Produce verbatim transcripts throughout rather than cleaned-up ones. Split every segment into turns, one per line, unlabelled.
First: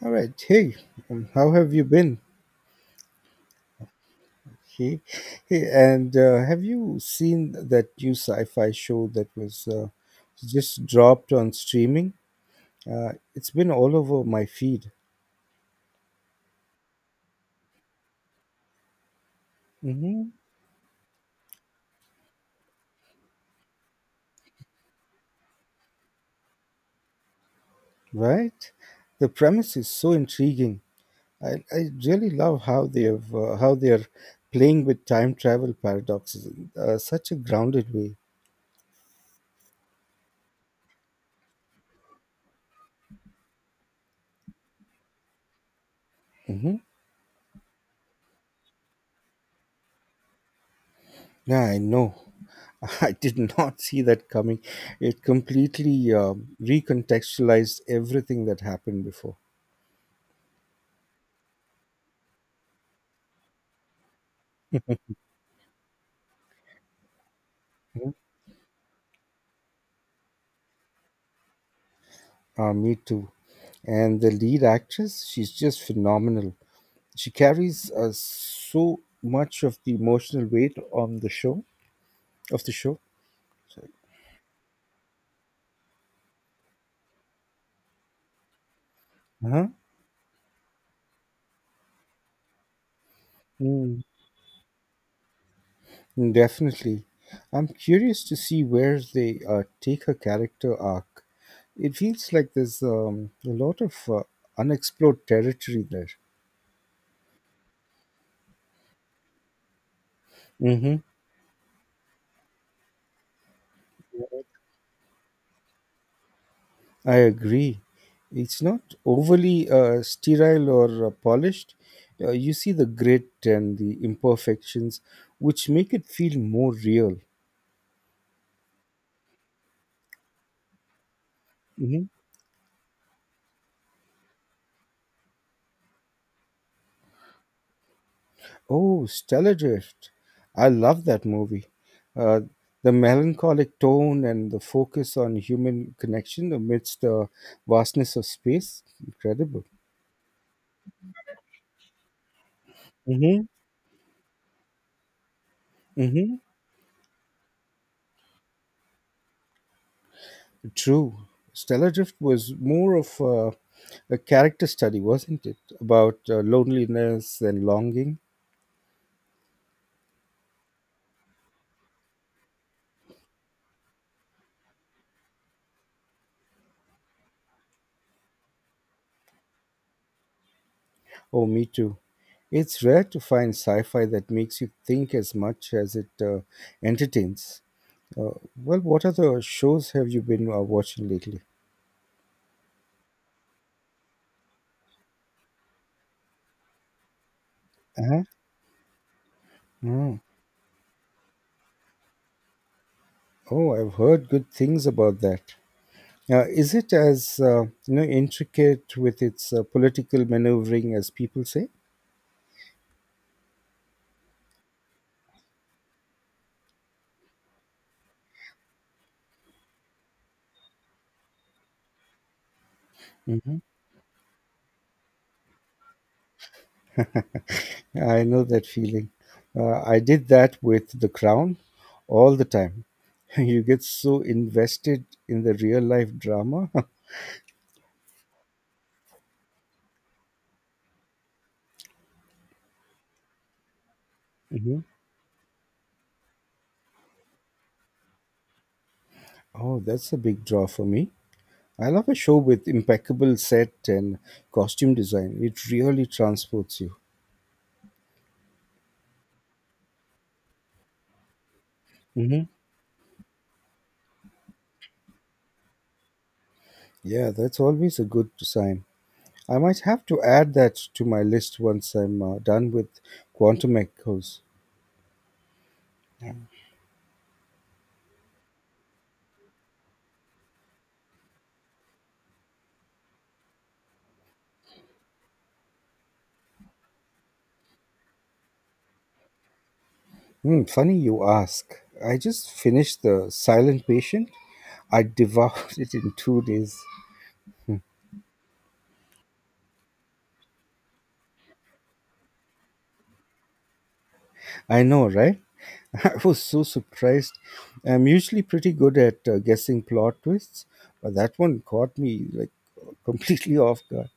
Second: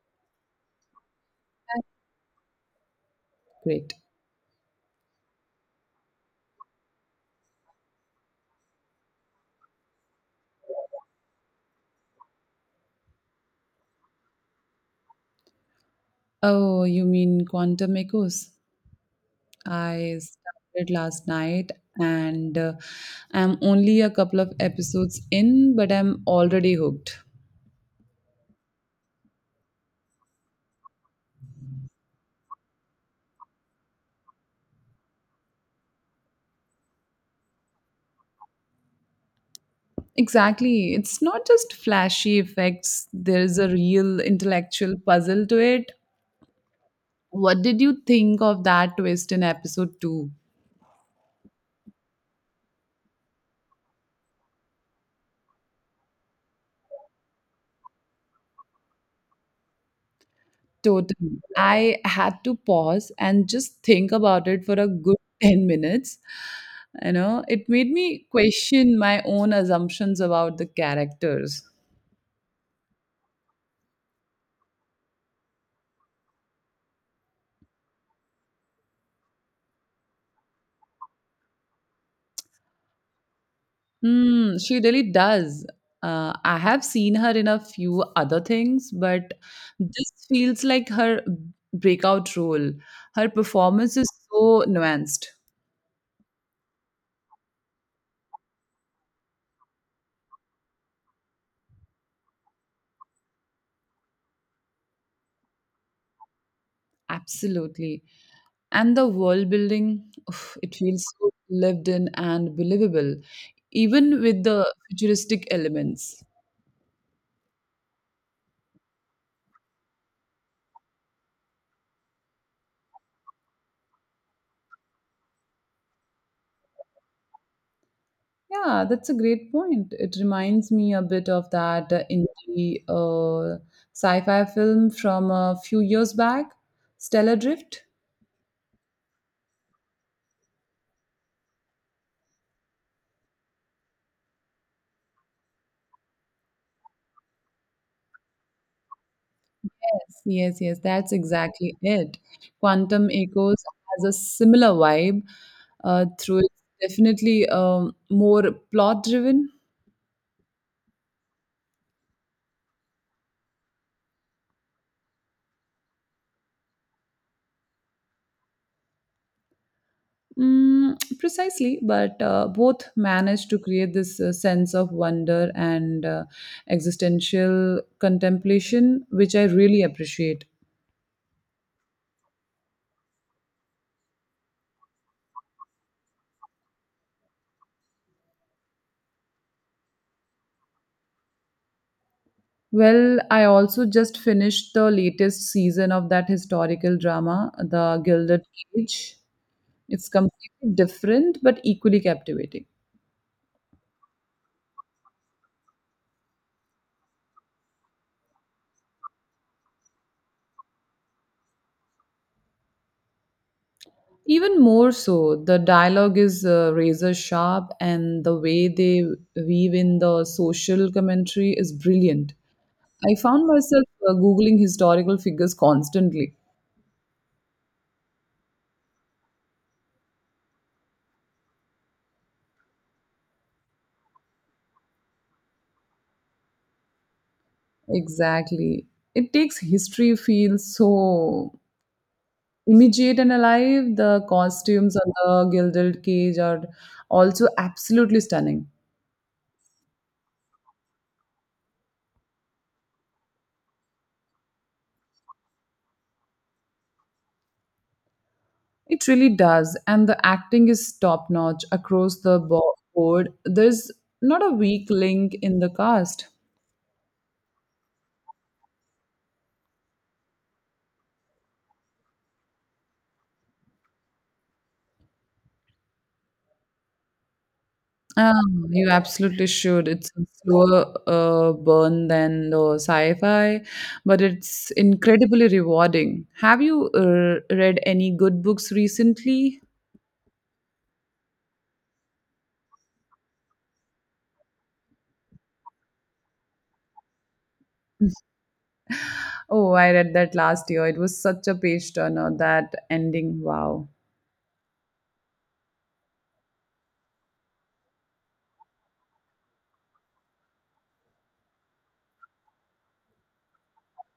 All right. Hey, um, how have you been?
Great.
Hey, hey and uh, have you seen that new sci-fi show that was uh, just dropped on streaming? Uh, it's been all over my feed.
Oh, you mean Quantum Echoes? I
Hmm.
started last night and uh, I'm only a couple of episodes in, but I'm already hooked.
Right? The premise is so intriguing. I, I really love how they have uh, how they are playing with time travel paradoxes in uh, such a grounded way.
Exactly. It's not just flashy effects, there's a real intellectual puzzle to it.
Hmm.
What did you think of that twist in episode two?
Yeah, I know. I did not see that coming. It completely uh, recontextualized everything that happened before.
Totally. I had to pause and just think about it for a good ten minutes. You know, it made
Mhm.
me question my own assumptions about the characters.
Uh, me too. And the lead actress, she's just phenomenal. She carries uh, so much of the emotional weight on the show of the show. Sorry.
Hmm, she really does. Uh, I have seen her in a few other things, but
Uh-huh.
this feels like her breakout role. Her performance is so nuanced.
Definitely. I'm curious to see where they uh, take her character arc. It feels like there's um, a lot of uh, unexplored territory there.
Absolutely. And the world building, oof, it
Hmm.
feels so lived in and believable, even with the futuristic elements.
I agree. It's not overly uh, sterile or uh, polished. Uh, you see the grit and the imperfections, which make it feel more real.
Yeah, that's a great point. It reminds me a bit of that uh, indie uh, sci-fi film from a few years back, Stellar Drift.
Oh, Stellar Drift. I love that movie. Uh, the melancholic tone and the focus on human connection amidst the vastness of space. Incredible.
Yes, yes, that's exactly it. Quantum
Mm-hmm.
Echoes has a similar vibe uh,
Mm-hmm.
through it's definitely um, more plot driven.
True. Stellar Drift was more of a, a character study, wasn't it? About uh, loneliness and longing.
Mm, precisely, but uh, both manage to create this uh, sense of wonder and uh, existential contemplation, which I really appreciate.
Oh, me too. It's rare to find sci fi that makes you think as much as it uh, entertains. Uh, well, what other shows have you been uh, watching lately?
Well, I also just finished the latest season of that historical drama, The
Uh-huh.
Gilded Cage. It's
Oh,
completely different but equally captivating.
oh, I've heard good things about that. Uh, is it as uh, you know intricate with its uh, political maneuvering as people say?
Even more so, the dialogue is uh, razor sharp, and the way they weave in the social commentary is brilliant. I found
Mhm.
myself uh, Googling historical figures constantly.
I know that feeling. Uh, I did that with The Crown all the time. You get so invested in the real life drama.
Exactly. It takes history feel so immediate and alive. The
Mhm.
costumes on the gilded cage are also absolutely stunning.
Oh, that's a big draw for me. I love a show with impeccable set and costume design. It really transports you.
It really does. And the acting is top notch across the
Hmm.
bo- board. There's not a weak link in the cast.
Yeah, that's always a good sign. I might have to add that to my list once I'm uh, done with quantum echoes.
Um, you absolutely should. It's a slower uh, burn than the sci-fi, but it's incredibly rewarding. Have you uh, read any good books recently?
Hmm, funny you ask. I just finished The Silent Patient. I devoured it in two days.
Oh, I read that last year. It was such a page turner, that ending. Wow.
I know, right? I was so surprised. I'm usually pretty good at uh, guessing plot twists, but that one caught me like completely off guard.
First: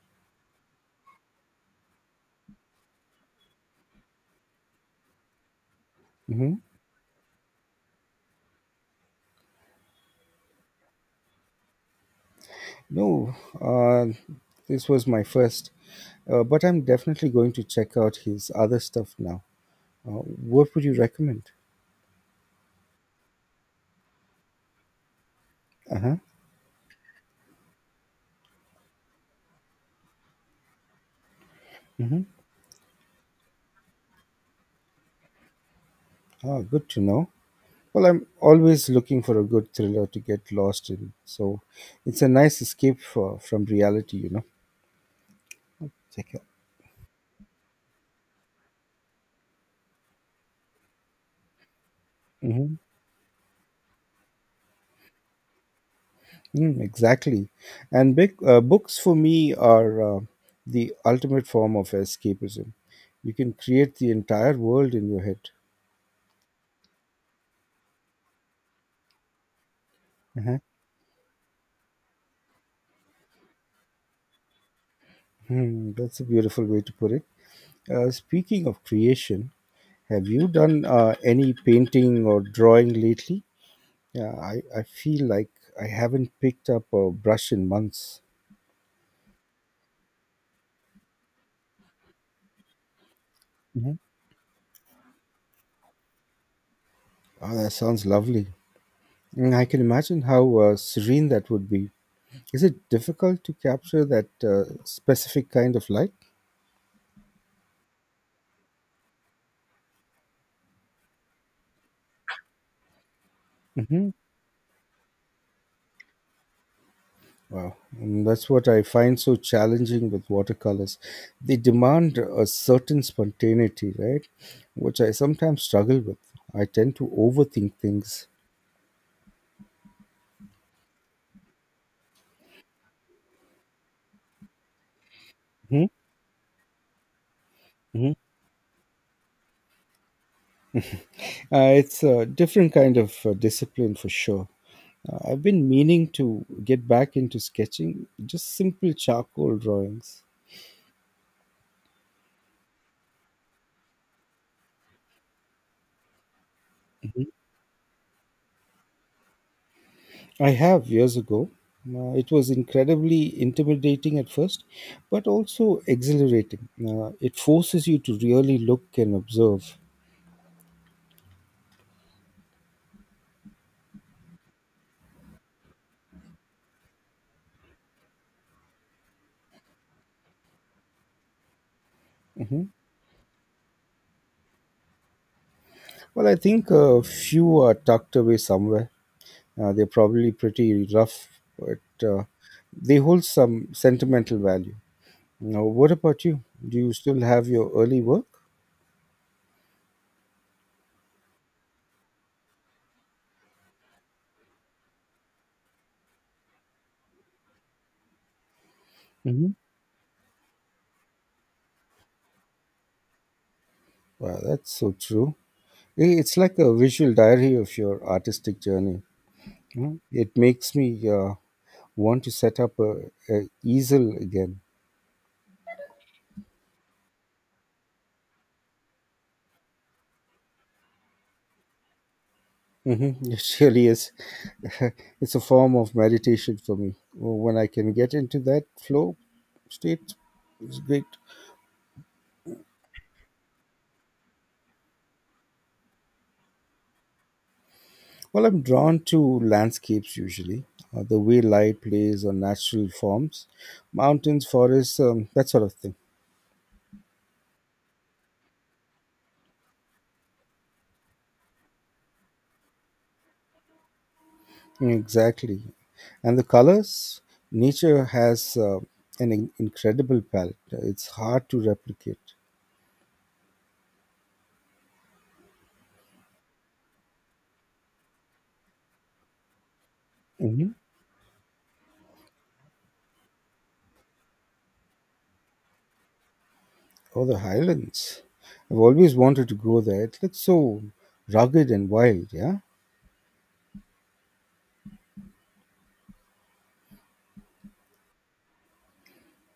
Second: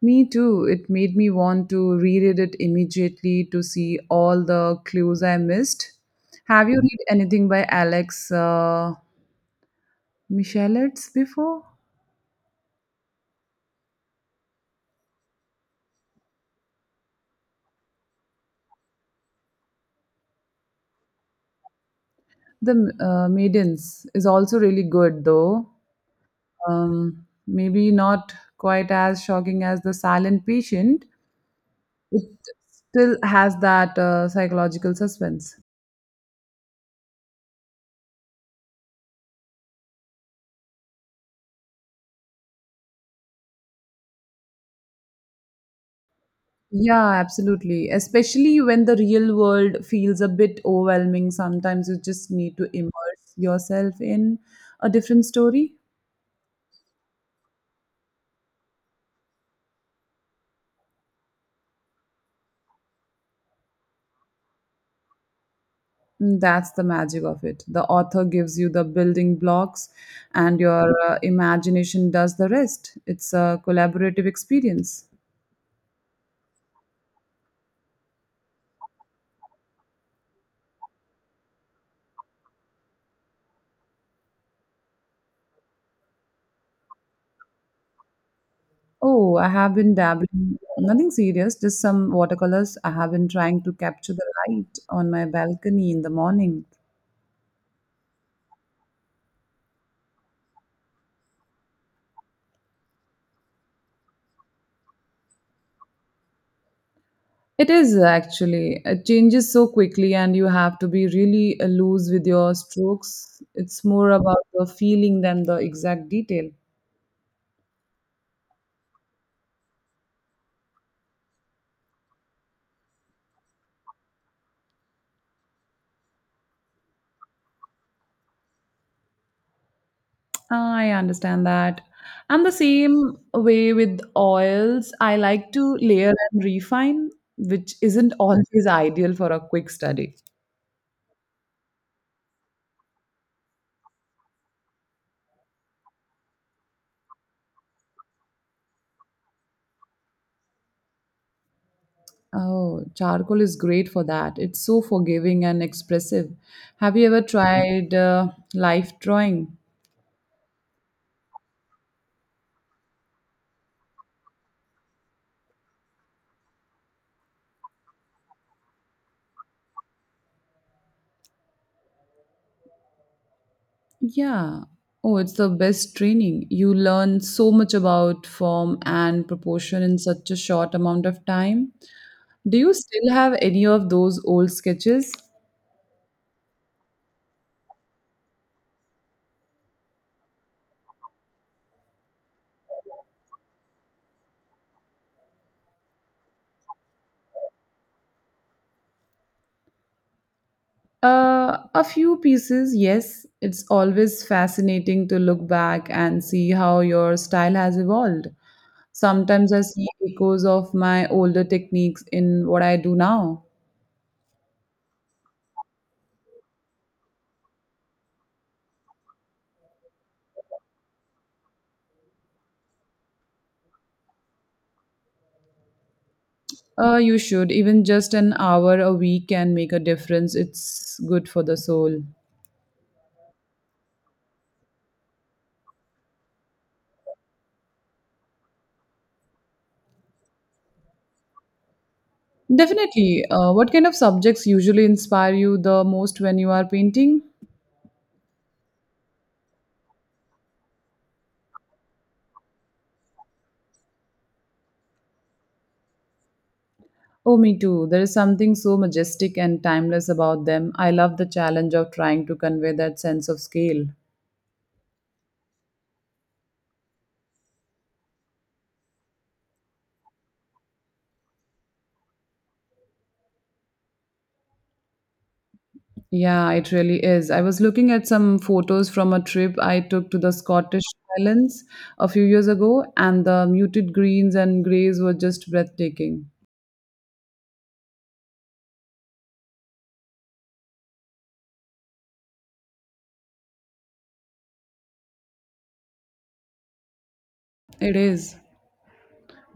Me too. It made me want to reread it immediately to see all the clues I missed.
Mm-hmm.
Have you read anything by Alex uh, Michalets before?
No, uh, this was my first, uh, but I'm definitely going to check out his other stuff now. Uh, what would you recommend?
The uh, Maidens is also really good, though.
Uh huh.
Um, maybe not quite as shocking as The Silent Patient. It still has that uh, psychological suspense.
Ah, good to know. Well, I'm always looking for a good thriller to get lost in, so it's a nice escape for, from reality, you know. Check out.
Yeah, absolutely. Especially when the real world feels a bit overwhelming, sometimes you just need
Hmm.
to immerse yourself in a different story.
Mm, exactly. And big uh, books for me are uh, the ultimate form of escapism. You can create the entire world in your head.
Mm, that's the magic of it. The author gives you the building blocks,
Uh-huh.
and your uh, imagination does the rest. It's a collaborative experience.
Hmm, that's a beautiful way to put it. Uh, speaking of creation, have you done uh, any painting or drawing lately? Yeah, I, I feel like I haven't picked up a brush in months.
Oh, I have been dabbling, nothing serious, just some watercolors. I have been trying to
Mhm.
capture the light on my balcony in the morning.
Oh, that sounds lovely. Mm, I can imagine how uh, serene that would be. Is it difficult to capture that uh, specific kind of light?
It is actually, it changes so quickly, and you have to be really uh, loose with your strokes. It's
Mhm.
more about the feeling than the exact detail.
Wow, and that's what I find so challenging with watercolors. They demand a certain spontaneity, right? Which I sometimes struggle with. I tend to overthink things.
I understand that. I'm the same way with oils. I like to
Hmm.
layer and refine, which
Hmm.
isn't always ideal for a quick study.
Uh, it's a different kind of uh, discipline for sure. Uh, I've been meaning to get back into sketching, just simple charcoal drawings.
Oh, charcoal is great for that. It's so forgiving and expressive. Have you ever tried uh, life drawing?
I have years ago. Uh, it was incredibly intimidating at first, but also exhilarating. Uh, it forces you to really look and observe.
Yeah. Oh, it's the best training. You learn so much about form and proportion in such a short amount of time. Do
Hmm.
you still have any of those old sketches?
Well, I think a few are tucked away somewhere. Uh, they're probably pretty rough, but uh, they hold some sentimental value. Now, what about you? Do you still have your early work?
Uh, a few pieces, yes. It's always fascinating to look back and see how your style has evolved.
Hmm.
Sometimes I see echoes of my older techniques in what I do now.
Wow, that's so true. I- It's like a visual diary of your artistic journey. Mm, it makes me uh, want to set up a, a easel again.
Uh, you should. Even just an hour a week can make a difference. It's good for the soul.
Hmm. It really is. It's a form of meditation for me. Well, when I can get into that flow state, it's great.
Definitely. Uh, what kind of subjects usually inspire you the most when you are painting?
Well, I'm drawn to landscapes usually, uh, the way light plays on natural forms, mountains, forests, um, that sort of thing.
Oh, me too. There is something so majestic and timeless about them. I love the challenge of trying to convey that sense of scale.
Exactly. And the colors, nature has uh, an in- incredible palette. It's hard to replicate.
Yeah, it really is. I was looking at some photos from a trip I took to the Scottish Highlands a few years ago, and the muted greens and grays were just breathtaking.
Oh, the highlands. I've always wanted to go there. It looks so rugged and wild, yeah?
It is.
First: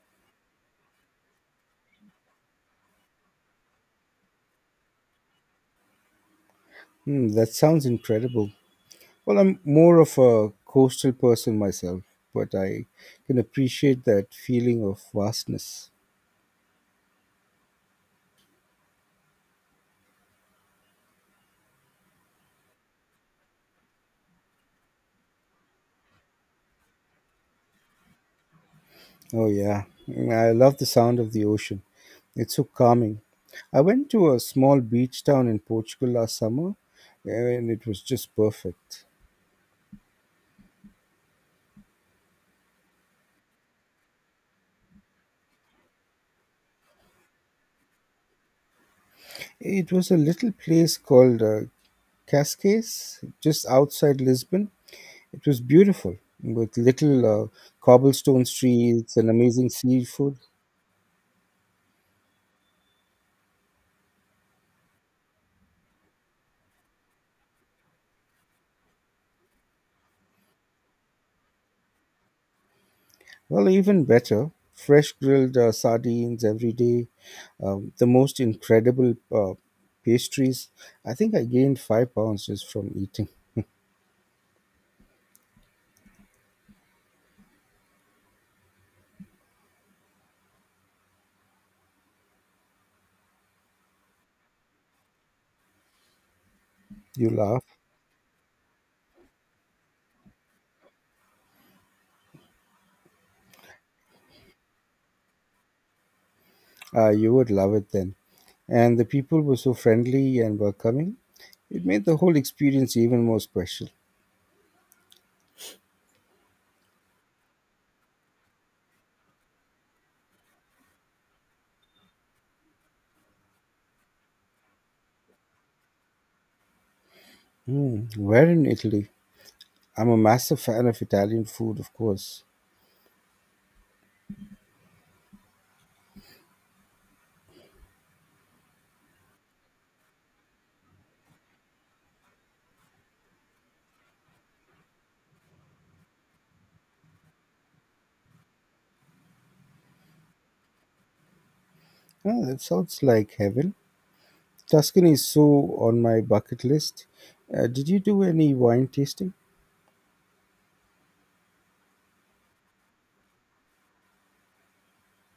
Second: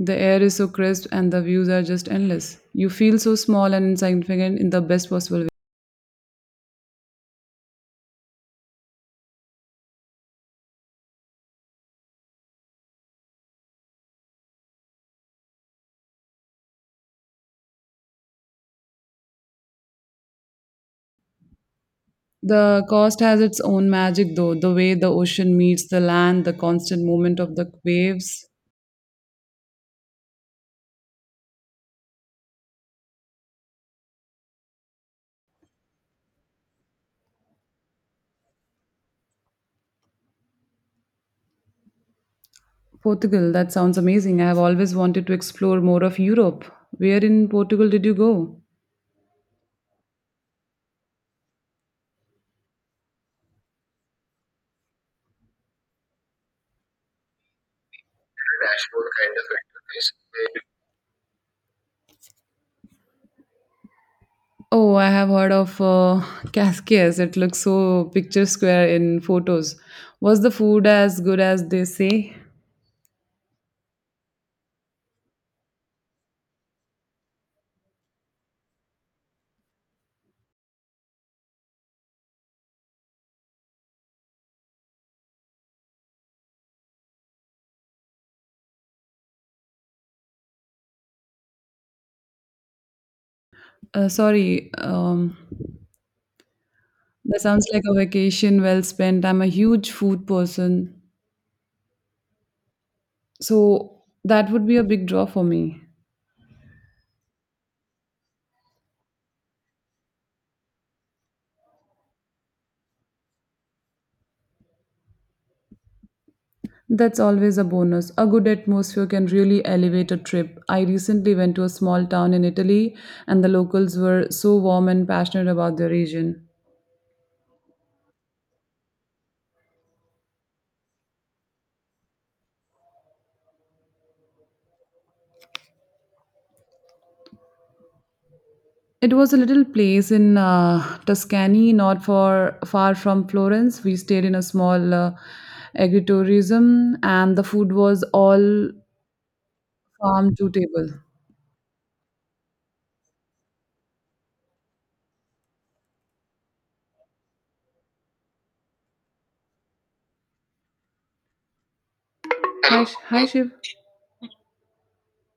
The air is so crisp, and the views are just endless. You feel so small and insignificant in the best possible way.
Hmm, that sounds incredible. Well, I'm more of a coastal person myself, but I can appreciate that feeling of vastness.
The coast has its own magic, though the way the ocean meets the land, the constant movement of the waves.
Oh, yeah. Mm, I love the sound of the ocean. It's so calming. I went to a small beach town in Portugal last summer, and it was just perfect.
Portugal, that sounds amazing. I have always wanted to explore more of Europe. Where in Portugal did you go?
It was a little place called uh, Cascais, just outside Lisbon. It was beautiful with little uh, cobblestone streets and
Kind of
amazing
interface.
seafood.
Oh, I have heard of uh, Casquias. It looks so picture square in photos. Was the food as good as they say?
Well, even better, fresh grilled uh, sardines every day, um, the most incredible uh, pastries. I think I gained five pounds just from eating.
Uh, sorry, um,
You
that
laugh.
sounds like a vacation well spent. I'm a huge food person, so that would be a big draw for me.
Uh, you would love it then. And the people were so friendly and welcoming. It made the whole experience even more special.
That's always a bonus. A good atmosphere can really elevate a trip. I recently went to a small town in Italy, and the locals were so warm and passionate about their region.
Hmm, where in Italy? I'm a massive fan of Italian food, of course.
It was a little place in uh, Tuscany, not for far from Florence. We stayed in a small uh, agritourism, and the food was all farm to table.
Oh, that sounds like heaven. Tuscany is so on my bucket list. Uh, did you do any wine tasting?
Hello. Hi, Sh- hi, Shiv.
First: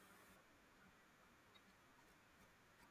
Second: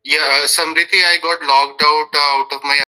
Yeah, uh, Samriti, I got logged out uh, out of my.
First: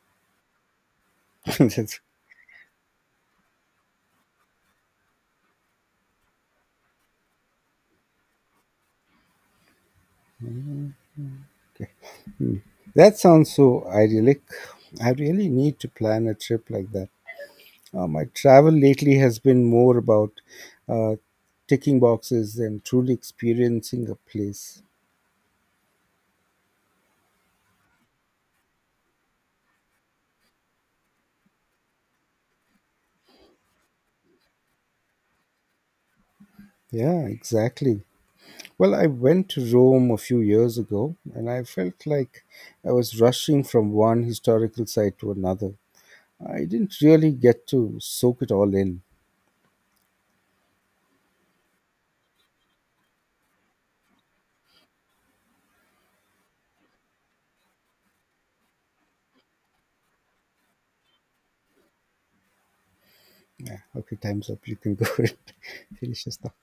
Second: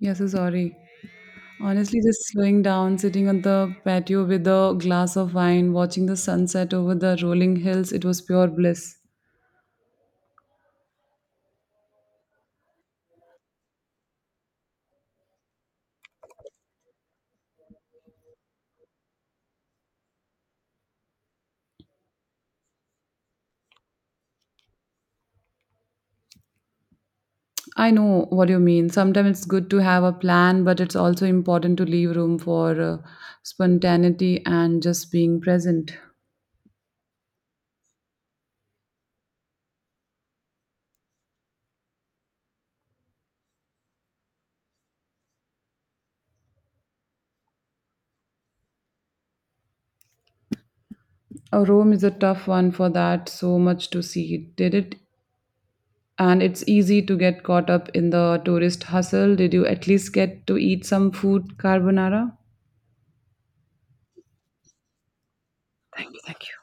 Yes, so sorry.
That's
Honestly, just slowing down, sitting on the patio with a glass of wine, watching the sunset over the rolling hills, it was pure bliss.
okay. Hmm. That sounds so idyllic. I really need to plan a trip like that. Uh, my travel lately has been more about uh, ticking boxes than truly experiencing a place.
I know what you mean. Sometimes it's good to have a plan, but it's also important to leave room for uh, spontaneity and just being present.
Yeah, exactly. Well, I went to Rome a few years ago and I felt like I was rushing from one historical site to another. I didn't really get to soak it all in.
Uh, Rome is a tough one for that, so much to see. Did it? And it's easy to get caught up in the tourist hustle. Did you at least get to eat some food carbonara?
Yeah, okay, time's up. You can go and
Thank you,
finish your
thank
stuff.
you.